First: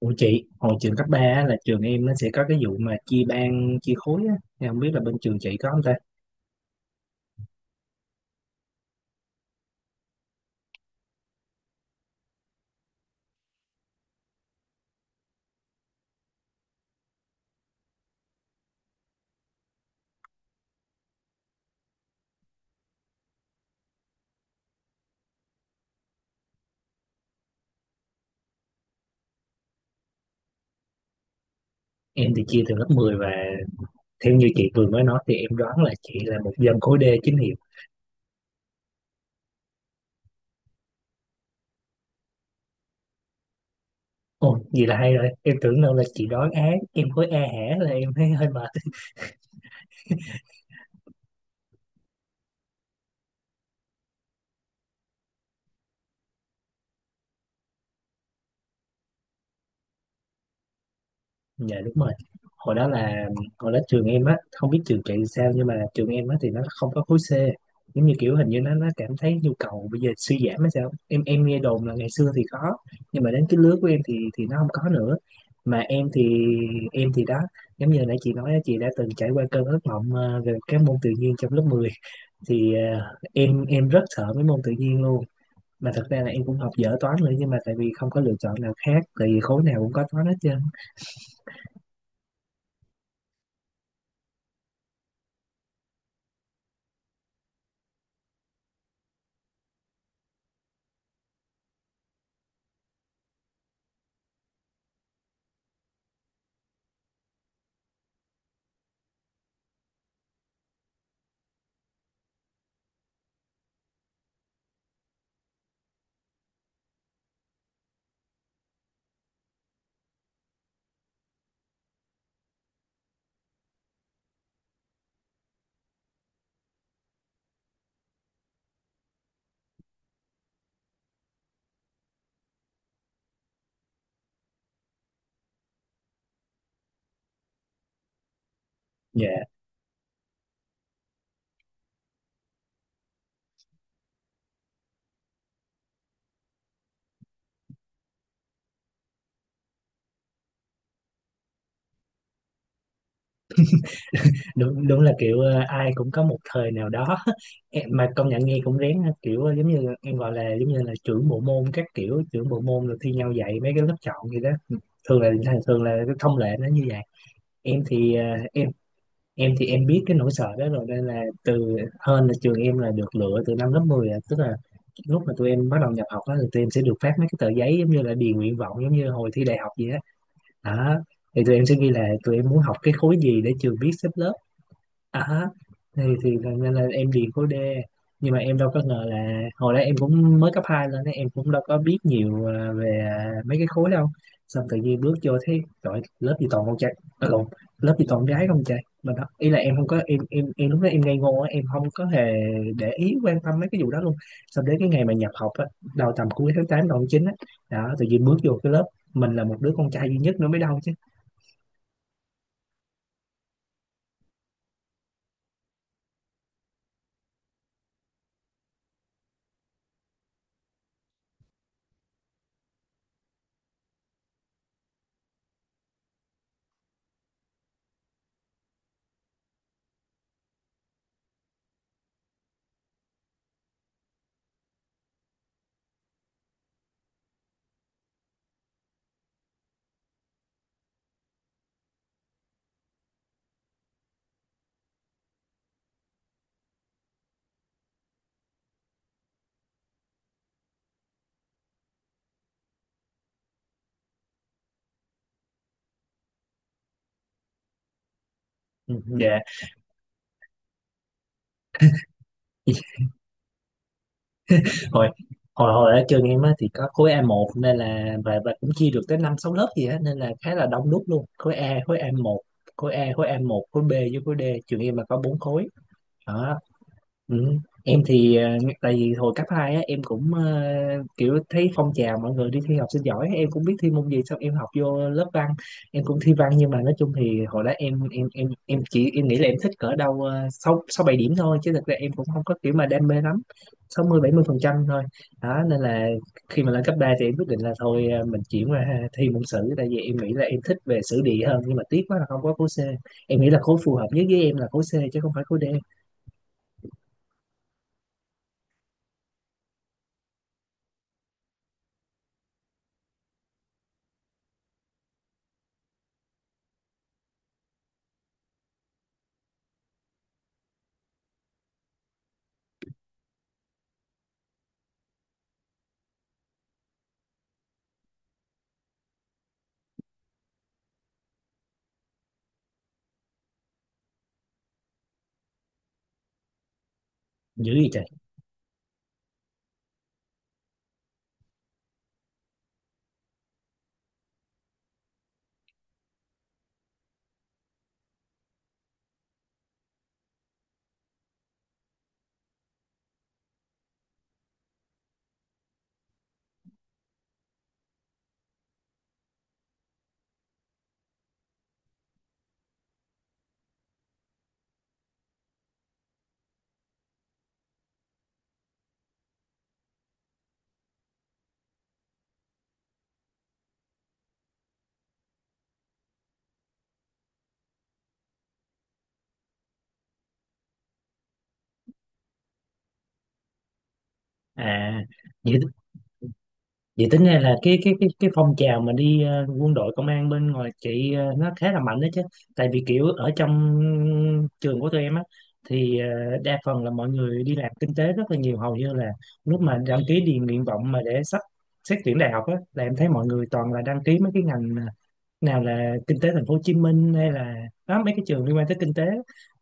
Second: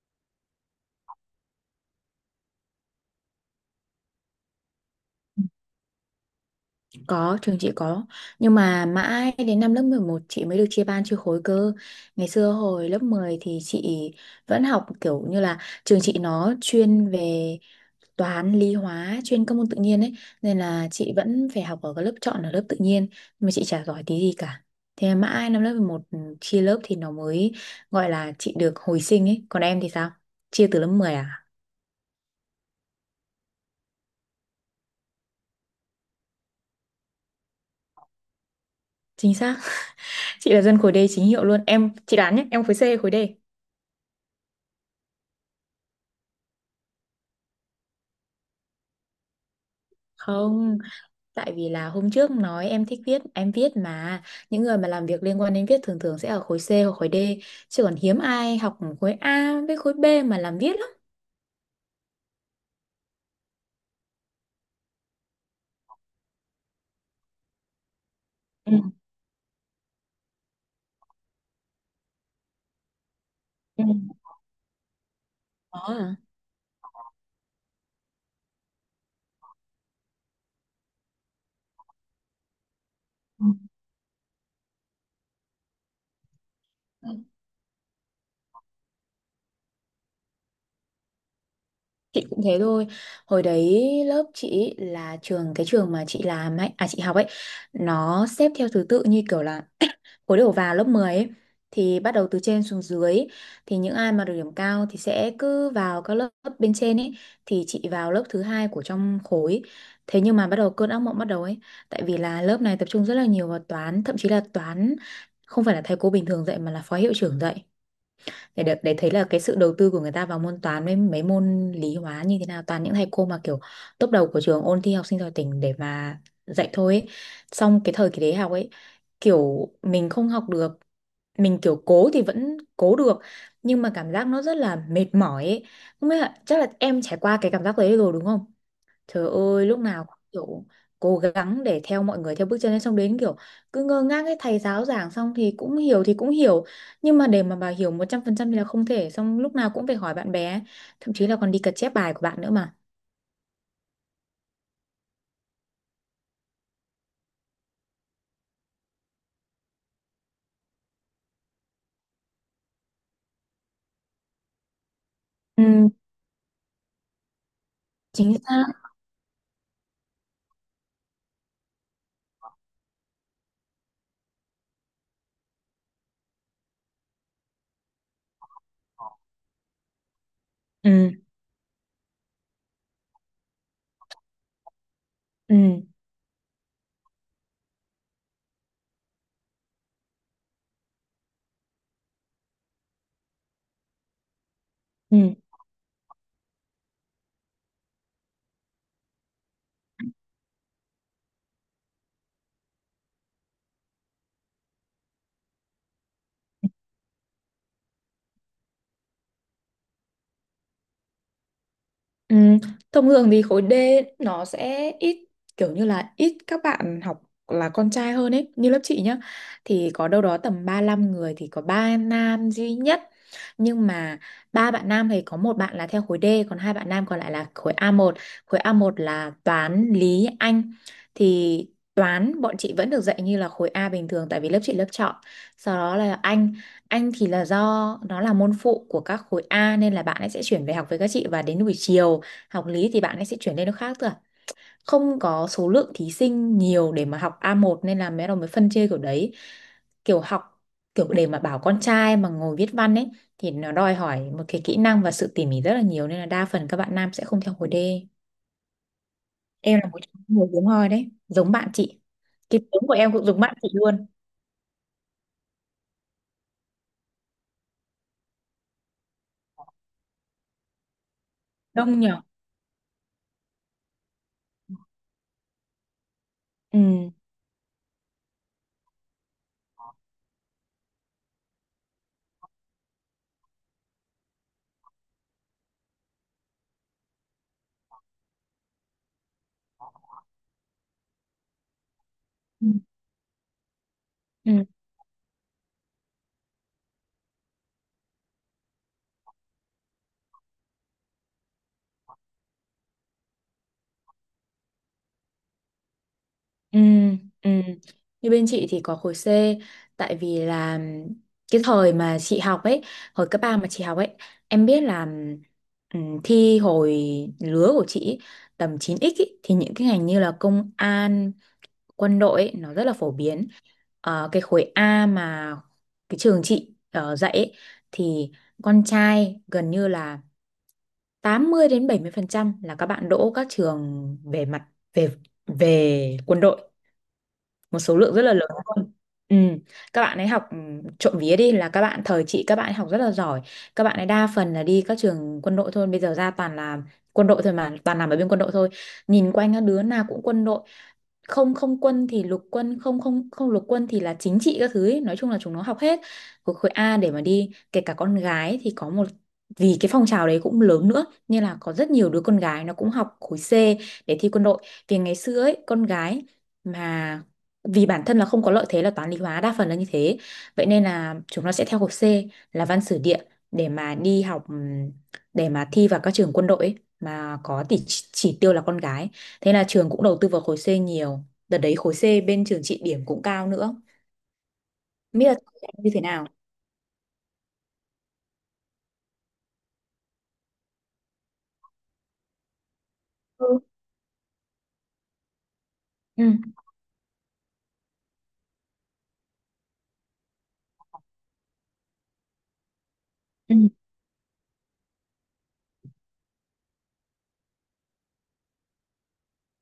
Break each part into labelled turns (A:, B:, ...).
A: Ủa chị, hồi trường cấp 3 á, là trường em nó sẽ có cái vụ mà chia ban, chia khối á. Em không biết là bên trường chị có không ta?
B: Có, trường chị có. Nhưng mà mãi đến năm lớp 11 chị mới được chia ban chia khối cơ. Ngày xưa hồi lớp 10 thì chị vẫn học kiểu như là trường chị nó chuyên về toán, lý hóa, chuyên các môn tự nhiên ấy. Nên là chị vẫn phải học ở cái lớp chọn ở lớp tự nhiên. Nhưng mà chị chả giỏi tí gì cả. Thế mà mãi năm lớp 11 chia lớp thì nó mới gọi là chị được hồi sinh ấy. Còn em thì sao? Chia từ lớp 10 à?
A: Em thì chia từ lớp 10 và theo như chị vừa mới nói thì em đoán là chị là một dân khối D chính hiệu.
B: Chính xác. Chị là dân khối D chính hiệu luôn. Em, chị đoán nhé, em khối C hay khối D?
A: Ồ, vậy là hay rồi. Em tưởng đâu là chị đoán á, em khối A hả là em thấy hơi mệt.
B: Không. Tại vì là hôm trước nói em thích viết, em viết mà những người mà làm việc liên quan đến viết thường thường sẽ ở khối C hoặc khối D, chứ còn hiếm ai học khối A với khối B mà làm viết lắm.
A: Dạ đúng rồi. Hồi đó là hồi đó trường em á, không biết trường chị sao nhưng mà trường em á thì nó không có khối C. Giống như kiểu hình như
B: Ừ.
A: nó cảm thấy nhu cầu bây giờ suy giảm hay sao. Em nghe đồn là ngày xưa thì có nhưng mà đến cái lứa
B: Ừ.
A: của em thì nó không có nữa. Mà
B: Đó à.
A: em thì đó, giống như hồi nãy chị nói á, chị đã từng trải qua cơn ác mộng về các môn tự nhiên trong lớp 10 thì em rất sợ mấy môn tự nhiên luôn. Mà thật ra là em cũng học dở
B: Ừ.
A: toán nữa nhưng mà tại vì không có lựa chọn nào khác tại vì khối nào cũng có toán hết trơn.
B: Chị cũng thế thôi. Hồi đấy lớp chị là trường cái trường mà chị làm ấy, à chị học ấy, nó xếp theo thứ tự như kiểu là khối đầu vào lớp 10 ấy, thì bắt đầu từ trên xuống dưới thì những ai mà được điểm cao thì sẽ cứ vào các lớp bên trên ấy, thì chị vào lớp thứ hai của trong khối. Thế nhưng mà bắt đầu cơn ác mộng bắt đầu ấy, tại vì là lớp này tập trung rất là nhiều vào toán, thậm chí là toán không phải là thầy cô bình thường dạy mà là phó hiệu trưởng dạy, để được để thấy là cái sự đầu tư của người ta vào môn toán với mấy môn lý hóa như thế nào, toàn những thầy cô mà kiểu top đầu của trường ôn thi học sinh giỏi tỉnh để mà dạy thôi ấy. Xong cái thời kỳ đấy học ấy, kiểu mình không học được, mình kiểu cố thì vẫn cố được nhưng mà cảm giác nó rất là mệt mỏi ấy. Không biết là, chắc là em trải qua cái cảm giác đấy rồi đúng không?
A: Dạ
B: Trời ơi lúc nào cũng kiểu cố gắng để theo mọi người theo bước chân ấy, xong đến kiểu cứ ngơ ngác ấy, thầy giáo giảng xong thì cũng hiểu nhưng mà để mà bà hiểu 100% thì là không thể, xong lúc nào cũng phải hỏi bạn bè ấy. Thậm chí là còn đi cật chép bài của bạn nữa mà.
A: đúng, đúng là kiểu ai cũng có một thời nào đó em mà công nhận nghe cũng rén ha. Kiểu giống như em gọi là giống như là trưởng bộ môn các kiểu trưởng bộ môn rồi thi nhau dạy mấy cái lớp chọn gì đó, thường là thường
B: Ừ,
A: là cái thông lệ nó như vậy. Em thì
B: chính xác.
A: em thì em biết cái nỗi sợ đó rồi nên là từ hơn là trường em là được lựa từ năm lớp 10 à. Tức là lúc mà tụi em bắt đầu nhập học đó, thì tụi em sẽ được phát mấy cái tờ giấy giống như là điền nguyện vọng giống như hồi thi đại học vậy á, đó.
B: Ừ,
A: Thì tụi em sẽ ghi là tụi em muốn học cái khối gì để trường biết xếp lớp. À,
B: ừ,
A: nên là em điền khối D, nhưng mà em đâu có ngờ là hồi đó em cũng mới cấp 2 lên ấy, em cũng đâu có biết nhiều à, về à, mấy cái khối đâu. Xong tự nhiên bước vô
B: ừ.
A: thấy trời, lớp gì toàn con trai, à, lộn, lớp gì toàn gái không trời. Mà đó ý là em không có lúc đó em ngây ngô á, em không có hề để ý quan tâm mấy cái vụ đó luôn. Xong đến cái ngày mà nhập học á, đầu tầm cuối tháng 8 đầu tháng 9 á, đó tự nhiên bước vô cái lớp mình là một đứa con trai duy nhất nữa mới đâu chứ.
B: Ừ, thông thường thì khối D nó sẽ ít, kiểu như là ít các bạn học là con trai hơn ấy, như lớp chị nhá thì có đâu đó tầm 35 người thì có ba nam duy nhất. Nhưng mà ba bạn nam thì có một bạn là theo khối D, còn hai bạn nam còn lại là khối A1. Khối a một là toán lý Anh, thì toán bọn chị vẫn được dạy như là khối A bình thường tại vì lớp chị lớp chọn, sau đó là Anh thì là do nó là môn phụ của các khối A nên là bạn ấy sẽ chuyển về học với các chị, và đến buổi chiều học lý thì bạn ấy sẽ chuyển lên, nó khác thôi à. Không có số lượng thí sinh nhiều để mà học A1 nên là mấy đồng mới phân chia kiểu đấy, kiểu học, kiểu để mà bảo con trai mà ngồi viết văn ấy thì nó đòi hỏi một cái kỹ năng và sự tỉ mỉ rất là nhiều, nên là đa phần các bạn nam sẽ không theo khối D.
A: Ừ, dạ.
B: Em là một trong những người hiếm hoi đấy, giống bạn chị. Cái tiếng của em cũng giống bạn chị luôn.
A: Hồi hồi hồi ở trường em á thì có khối A1 nên là và cũng chia được tới năm sáu lớp gì á nên là khá là đông đúc luôn. Khối A khối
B: Đông
A: a
B: nhở.
A: một khối A khối a một khối B với khối D, trường em là có bốn khối. Đó.
B: Ừ.
A: Ừ. Em thì tại vì hồi cấp 2 á em cũng kiểu thấy phong trào mọi người đi thi học sinh giỏi em cũng biết thi môn gì, xong em học vô lớp văn em cũng thi văn. Nhưng mà nói chung thì hồi đó em chỉ em nghĩ là em thích cỡ đâu sáu, sáu bảy điểm thôi chứ thực ra em cũng không có
B: Ừ.
A: kiểu mà đam mê lắm, sáu mươi bảy mươi
B: Ừ.
A: phần trăm thôi. Đó nên là khi mà lên cấp 3 thì em quyết định là thôi, mình chuyển qua thi môn sử tại vì em nghĩ là em thích về sử địa hơn, nhưng mà tiếc quá là không có khối C. Em nghĩ là khối phù hợp nhất với em là khối C chứ không phải khối D.
B: Ừ, ừ. Như bên chị thì có khối C, tại vì là cái thời mà chị học ấy, hồi cấp 3 mà chị học ấy, em biết là thi hồi lứa của chị ấy, tầm chín x ấy, thì những cái ngành như là công an, quân đội ấy, nó rất là phổ biến. Cái khối A mà cái trường chị dạy ấy, thì con trai gần như là 80 đến 70% là các bạn đỗ các trường về mặt về về quân đội,
A: Dữ
B: một số
A: vậy
B: lượng rất là lớn luôn. Ừ. Các bạn ấy học trộm vía đi là các bạn thời chị các bạn ấy học rất là giỏi, các bạn ấy đa phần là đi các trường quân đội thôi, bây giờ ra toàn là quân đội thôi, mà toàn làm ở bên quân đội thôi, nhìn quanh các đứa nào cũng quân đội, không không quân thì lục quân, không không không lục quân thì là chính trị các thứ ấy. Nói chung là chúng nó học hết khối khối A để mà đi, kể cả con gái thì có một, vì cái phong trào đấy cũng lớn nữa nên là có rất nhiều đứa con gái nó cũng học khối C để thi quân đội, vì ngày xưa ấy con gái mà vì bản thân là không có lợi thế là toán lý hóa đa phần là như thế, vậy nên là chúng nó sẽ theo khối C là văn sử địa để mà đi học, để mà thi vào các trường quân đội ấy, mà có tỷ chỉ tiêu là con gái. Thế là trường cũng đầu tư vào khối C nhiều. Đợt đấy khối C bên trường chị điểm cũng cao nữa.
A: à?
B: Không biết
A: Vậy,
B: là như thế nào?
A: tính ra là cái phong trào mà đi quân đội công an bên ngoài chị nó khá là mạnh đó chứ. Tại vì kiểu ở
B: Ừ.
A: trong trường của tụi em á thì
B: Ừ.
A: đa phần là mọi người đi làm kinh tế rất là nhiều, hầu như là lúc mà đăng ký điền nguyện vọng mà để sắp xét tuyển đại học á là em thấy mọi người
B: Ừ.
A: toàn là đăng ký mấy cái ngành nào là kinh tế thành phố Hồ Chí Minh hay là đó mấy cái trường liên quan tới kinh tế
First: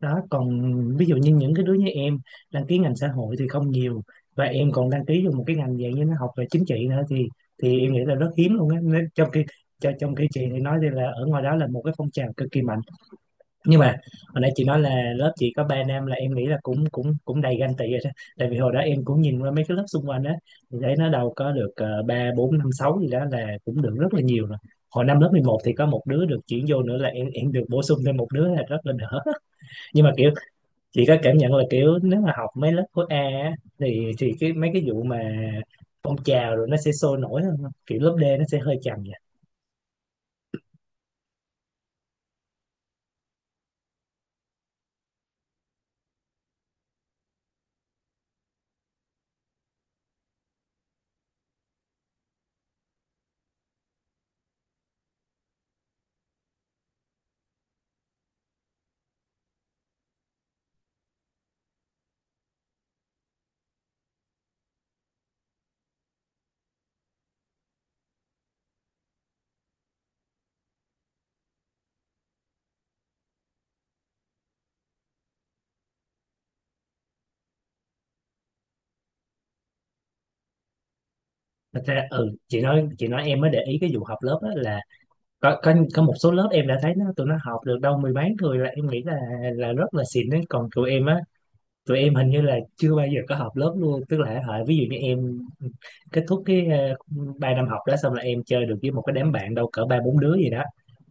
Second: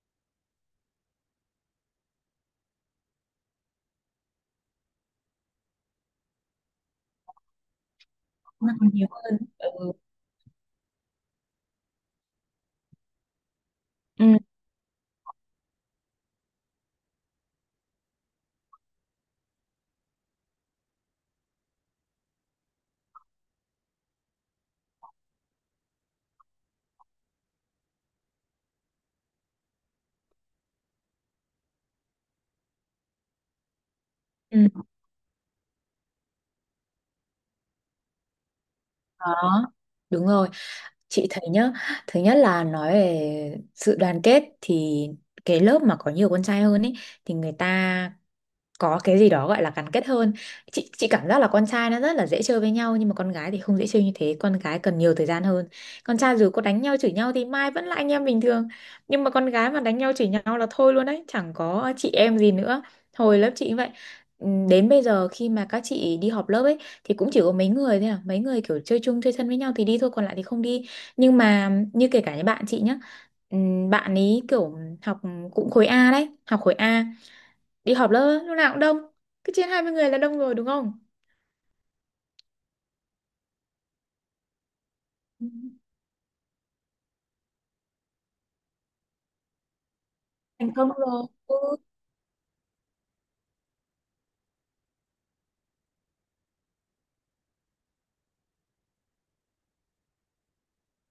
A: đó. Còn ví dụ như những cái đứa như em đăng ký ngành xã hội thì không nhiều, và em còn đăng ký vô một cái ngành dạng như nó học về chính trị nữa thì em nghĩ là rất hiếm luôn
B: Nó
A: á.
B: còn
A: Nên
B: nhiều
A: trong
B: hơn.
A: khi
B: Ừ.
A: trong khi chị thì nói thì là ở ngoài đó là một cái phong trào cực kỳ mạnh, nhưng mà
B: Ừ.
A: hồi nãy chị nói là lớp chị có ba nam là em nghĩ là cũng cũng cũng đầy ganh tị rồi đó. Tại vì hồi đó em cũng nhìn qua mấy cái lớp xung quanh á thì thấy nó đâu có được ba bốn năm sáu gì đó là cũng được rất là nhiều rồi. Hồi năm lớp 11 thì có một đứa được chuyển vô nữa là em được bổ sung thêm một đứa là rất là đỡ. Nhưng mà kiểu chị có cảm nhận là kiểu nếu mà học mấy lớp khối A á, thì cái
B: Ừ.
A: mấy cái vụ mà phong trào rồi nó sẽ sôi nổi hơn không? Kiểu lớp D nó sẽ hơi chậm vậy.
B: Đó. Đúng rồi. Chị thấy nhá, thứ nhất là nói về sự đoàn kết thì cái lớp mà có nhiều con trai hơn ấy thì người ta có cái gì đó gọi là gắn kết hơn. Chị cảm giác là con trai nó rất là dễ chơi với nhau, nhưng mà con gái thì không dễ chơi như thế, con gái cần nhiều thời gian hơn. Con trai dù có đánh nhau chửi nhau thì mai vẫn là anh em bình thường, nhưng mà con gái mà đánh nhau chửi nhau là thôi luôn đấy, chẳng có chị em gì nữa. Hồi lớp chị cũng vậy. Đến bây giờ khi mà các chị đi họp lớp ấy, thì cũng chỉ có mấy người thôi à, mấy người kiểu chơi chung chơi thân với nhau thì đi thôi, còn lại thì không đi. Nhưng mà như kể cả những bạn chị nhá, bạn ấy kiểu học cũng khối A đấy, học khối A, đi họp lớp á, lúc nào cũng đông, cứ trên 20 người là đông rồi đúng không.
A: Thật ra ừ, chị nói em mới để ý cái vụ học lớp á, là
B: Ừ,
A: có, có một số lớp em đã thấy nó tụi nó học được đâu mười mấy người là em nghĩ là rất là xịn đấy. Còn
B: thành công
A: tụi em á,
B: rồi ừ.
A: tụi em hình như là chưa bao giờ có học lớp luôn, tức là hả, ví dụ như em kết thúc cái ba năm học đó xong là em chơi được với một cái đám bạn đâu cỡ ba bốn đứa gì đó,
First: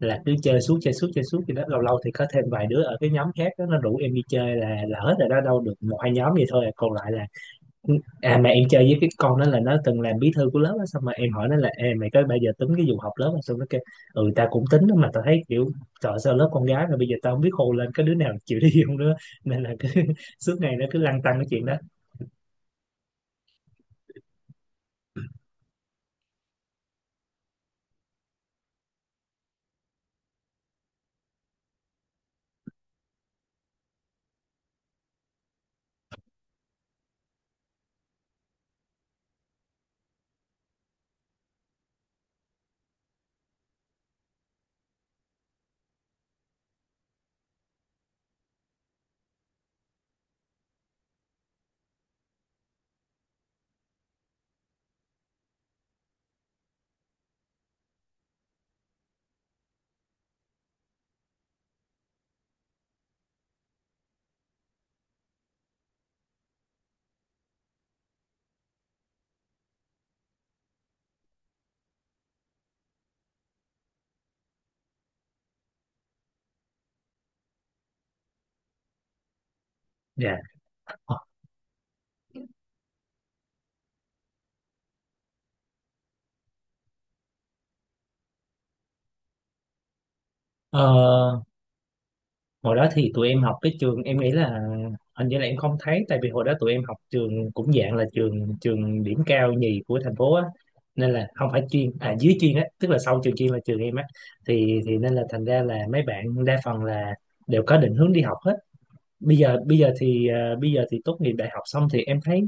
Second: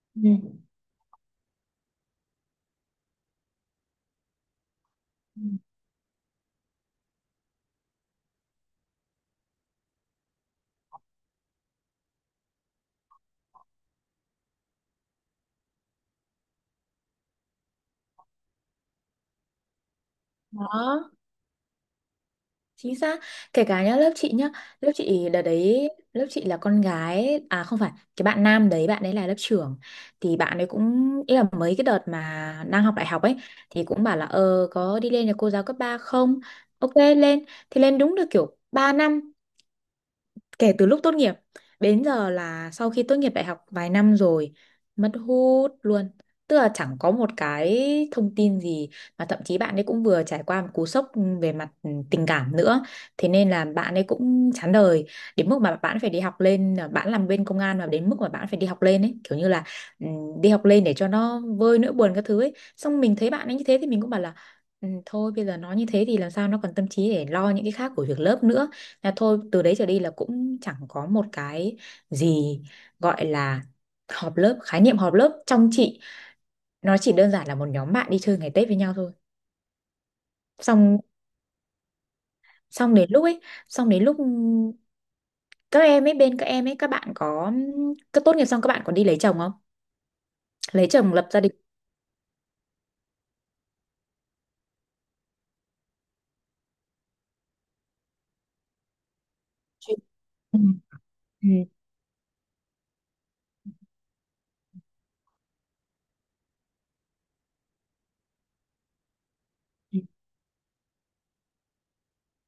A: là cứ
B: Ừ.
A: chơi suốt chơi suốt chơi suốt gì đó. Lâu lâu thì có thêm vài đứa ở cái nhóm khác đó, nó rủ em đi chơi là hết rồi đó,
B: Ừ.
A: đâu được một hai nhóm gì thôi à. Còn lại là à, mà em chơi với cái con đó là nó từng làm bí thư của lớp á, xong mà em hỏi nó là "Ê, mày có bao giờ tính cái vụ học lớp không?" xong nó kêu ừ tao cũng tính đó, mà tao thấy kiểu trời ơi, sao lớp con gái mà bây giờ tao không biết khô lên có đứa nào chịu đi không nữa. Nên là cứ suốt ngày nó cứ
B: Đó,
A: lăn tăn cái chuyện đó.
B: chính xác. Kể cả nhá lớp chị nhá, lớp chị đợt đấy lớp chị là con gái à không phải cái bạn nam đấy bạn ấy là lớp trưởng, thì bạn ấy cũng, ý là mấy cái đợt mà đang học đại học ấy, thì cũng bảo là ờ có đi lên nhà cô giáo cấp 3 không, ok lên, thì lên đúng được kiểu 3 năm. Kể từ lúc tốt nghiệp đến giờ là sau khi tốt nghiệp đại học vài năm rồi, mất hút luôn, tức là chẳng có một cái thông tin gì. Mà thậm chí bạn ấy cũng vừa trải qua một cú sốc về mặt tình cảm nữa, thế nên là bạn ấy cũng chán đời đến mức mà bạn phải đi học lên, à, bạn làm bên công an mà đến mức mà bạn phải đi học lên ấy, kiểu như là đi học lên để cho nó vơi nỗi buồn các thứ ấy, xong mình thấy bạn ấy như thế thì mình cũng bảo là "Ừ, thôi bây giờ nó như thế thì làm sao nó còn tâm trí để lo những cái khác của việc lớp nữa, là thôi từ đấy trở đi là cũng chẳng có một cái gì gọi là họp lớp, khái niệm họp lớp trong chị nó chỉ đơn giản là một nhóm bạn đi chơi ngày Tết với nhau thôi.
A: Dạ.
B: Xong xong đến lúc ấy, xong đến lúc các em ấy bên các em ấy các bạn có cứ tốt nghiệp xong các bạn còn đi lấy chồng không?
A: Ờ,
B: Lấy chồng lập gia đình.
A: hồi đó thì tụi em học cái trường em nghĩ là hình như là em không thấy, tại vì hồi đó tụi em học trường cũng dạng là trường trường điểm cao nhì
B: Chị-
A: của thành phố á,
B: Ừ.
A: nên là
B: Ừ.
A: không phải chuyên à, dưới chuyên á, tức là sau trường chuyên là trường em á. Thì nên là thành ra là mấy bạn đa phần là đều có định hướng đi học hết.
B: Ừ.
A: Bây giờ thì tốt nghiệp đại học xong thì em thấy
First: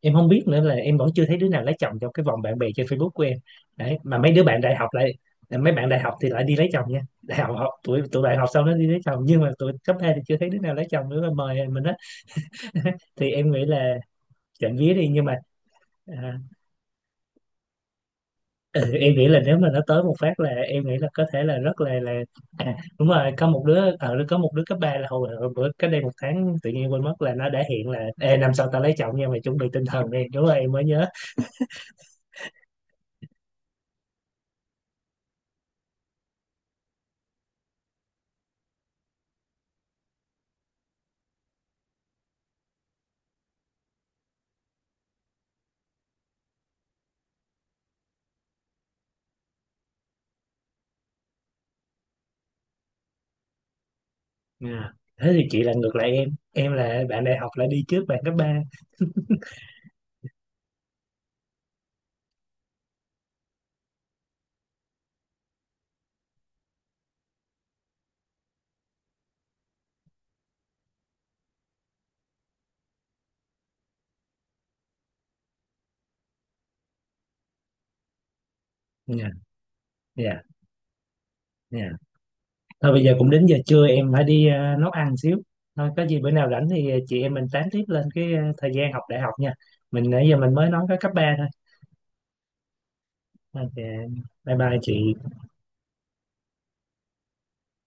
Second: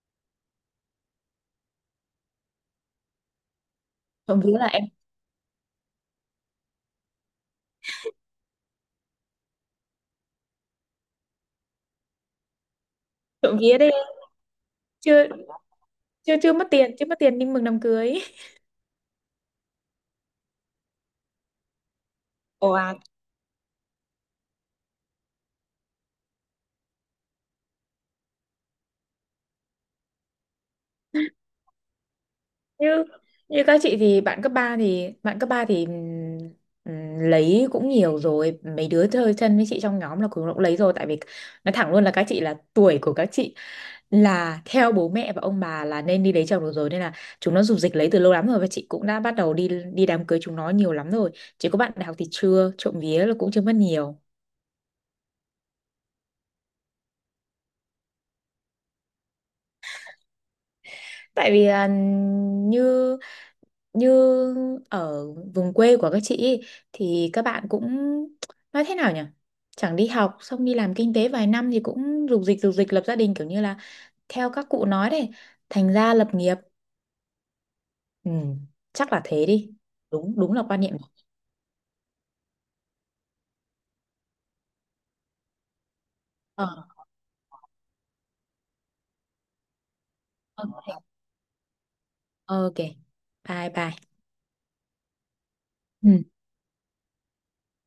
A: em không biết nữa, là em vẫn chưa thấy đứa nào lấy chồng trong cái vòng bạn bè trên Facebook của em đấy. Mà
B: Trộm vía là em,
A: mấy bạn đại học thì lại đi lấy chồng nha, đại học học tụi tụi bạn học xong nó đi lấy chồng, nhưng mà tụi cấp 2 thì chưa thấy đứa nào lấy chồng nữa mà mời mình đó. Thì em
B: trộm
A: nghĩ
B: vía đấy,
A: là trộm vía đi nhưng
B: chưa
A: mà
B: chưa
A: à,
B: chưa mất tiền, chưa mất tiền nhưng mừng đám cưới.
A: ừ, em nghĩ là nếu mà nó tới một phát là em nghĩ là có thể là rất là
B: Ồ,
A: à, đúng rồi, có một đứa ở có một đứa cấp 3 là hồi, hồi bữa cách đây một tháng tự nhiên quên mất là nó đã hiện là "Ê, năm sau tao lấy chồng nha, mày chuẩn bị tinh thần đi," đúng rồi em mới nhớ.
B: như như các chị thì bạn cấp 3 thì lấy cũng nhiều rồi, mấy đứa chơi thân với chị trong nhóm là cũng cũng lấy rồi, tại vì nói thẳng luôn là các chị là tuổi của các chị là theo bố mẹ và ông bà là nên đi lấy chồng được rồi, nên là chúng nó rục rịch lấy từ lâu lắm rồi, và chị cũng đã bắt đầu đi đi đám cưới chúng nó nhiều lắm rồi. Chỉ có bạn đại học thì chưa, trộm vía là cũng chưa mất nhiều.
A: Dạ. Thế thì chị là ngược lại em là bạn đại học lại đi trước bạn cấp ba.
B: Tại vì là như như ở vùng quê của các chị ý, thì các bạn cũng nói thế nào nhỉ, chẳng đi học xong đi làm kinh tế vài năm thì cũng rục dịch lập gia đình, kiểu như là theo các cụ nói đấy, thành gia lập nghiệp. Ừ, chắc là
A: Dạ.
B: thế đi. Đúng
A: dạ
B: đúng là quan niệm.
A: dạ thôi bây giờ cũng đến giờ trưa em phải đi nấu ăn xíu. Thôi có gì bữa nào
B: Ờ,
A: rảnh thì chị em mình tán tiếp lên cái thời gian học đại học nha, mình nãy giờ mình mới nói
B: ok.
A: có cấp ba thôi.
B: Ok.
A: Thôi
B: Bye
A: thì,
B: bye.
A: dạ. Bye bye chị.
B: Ừ.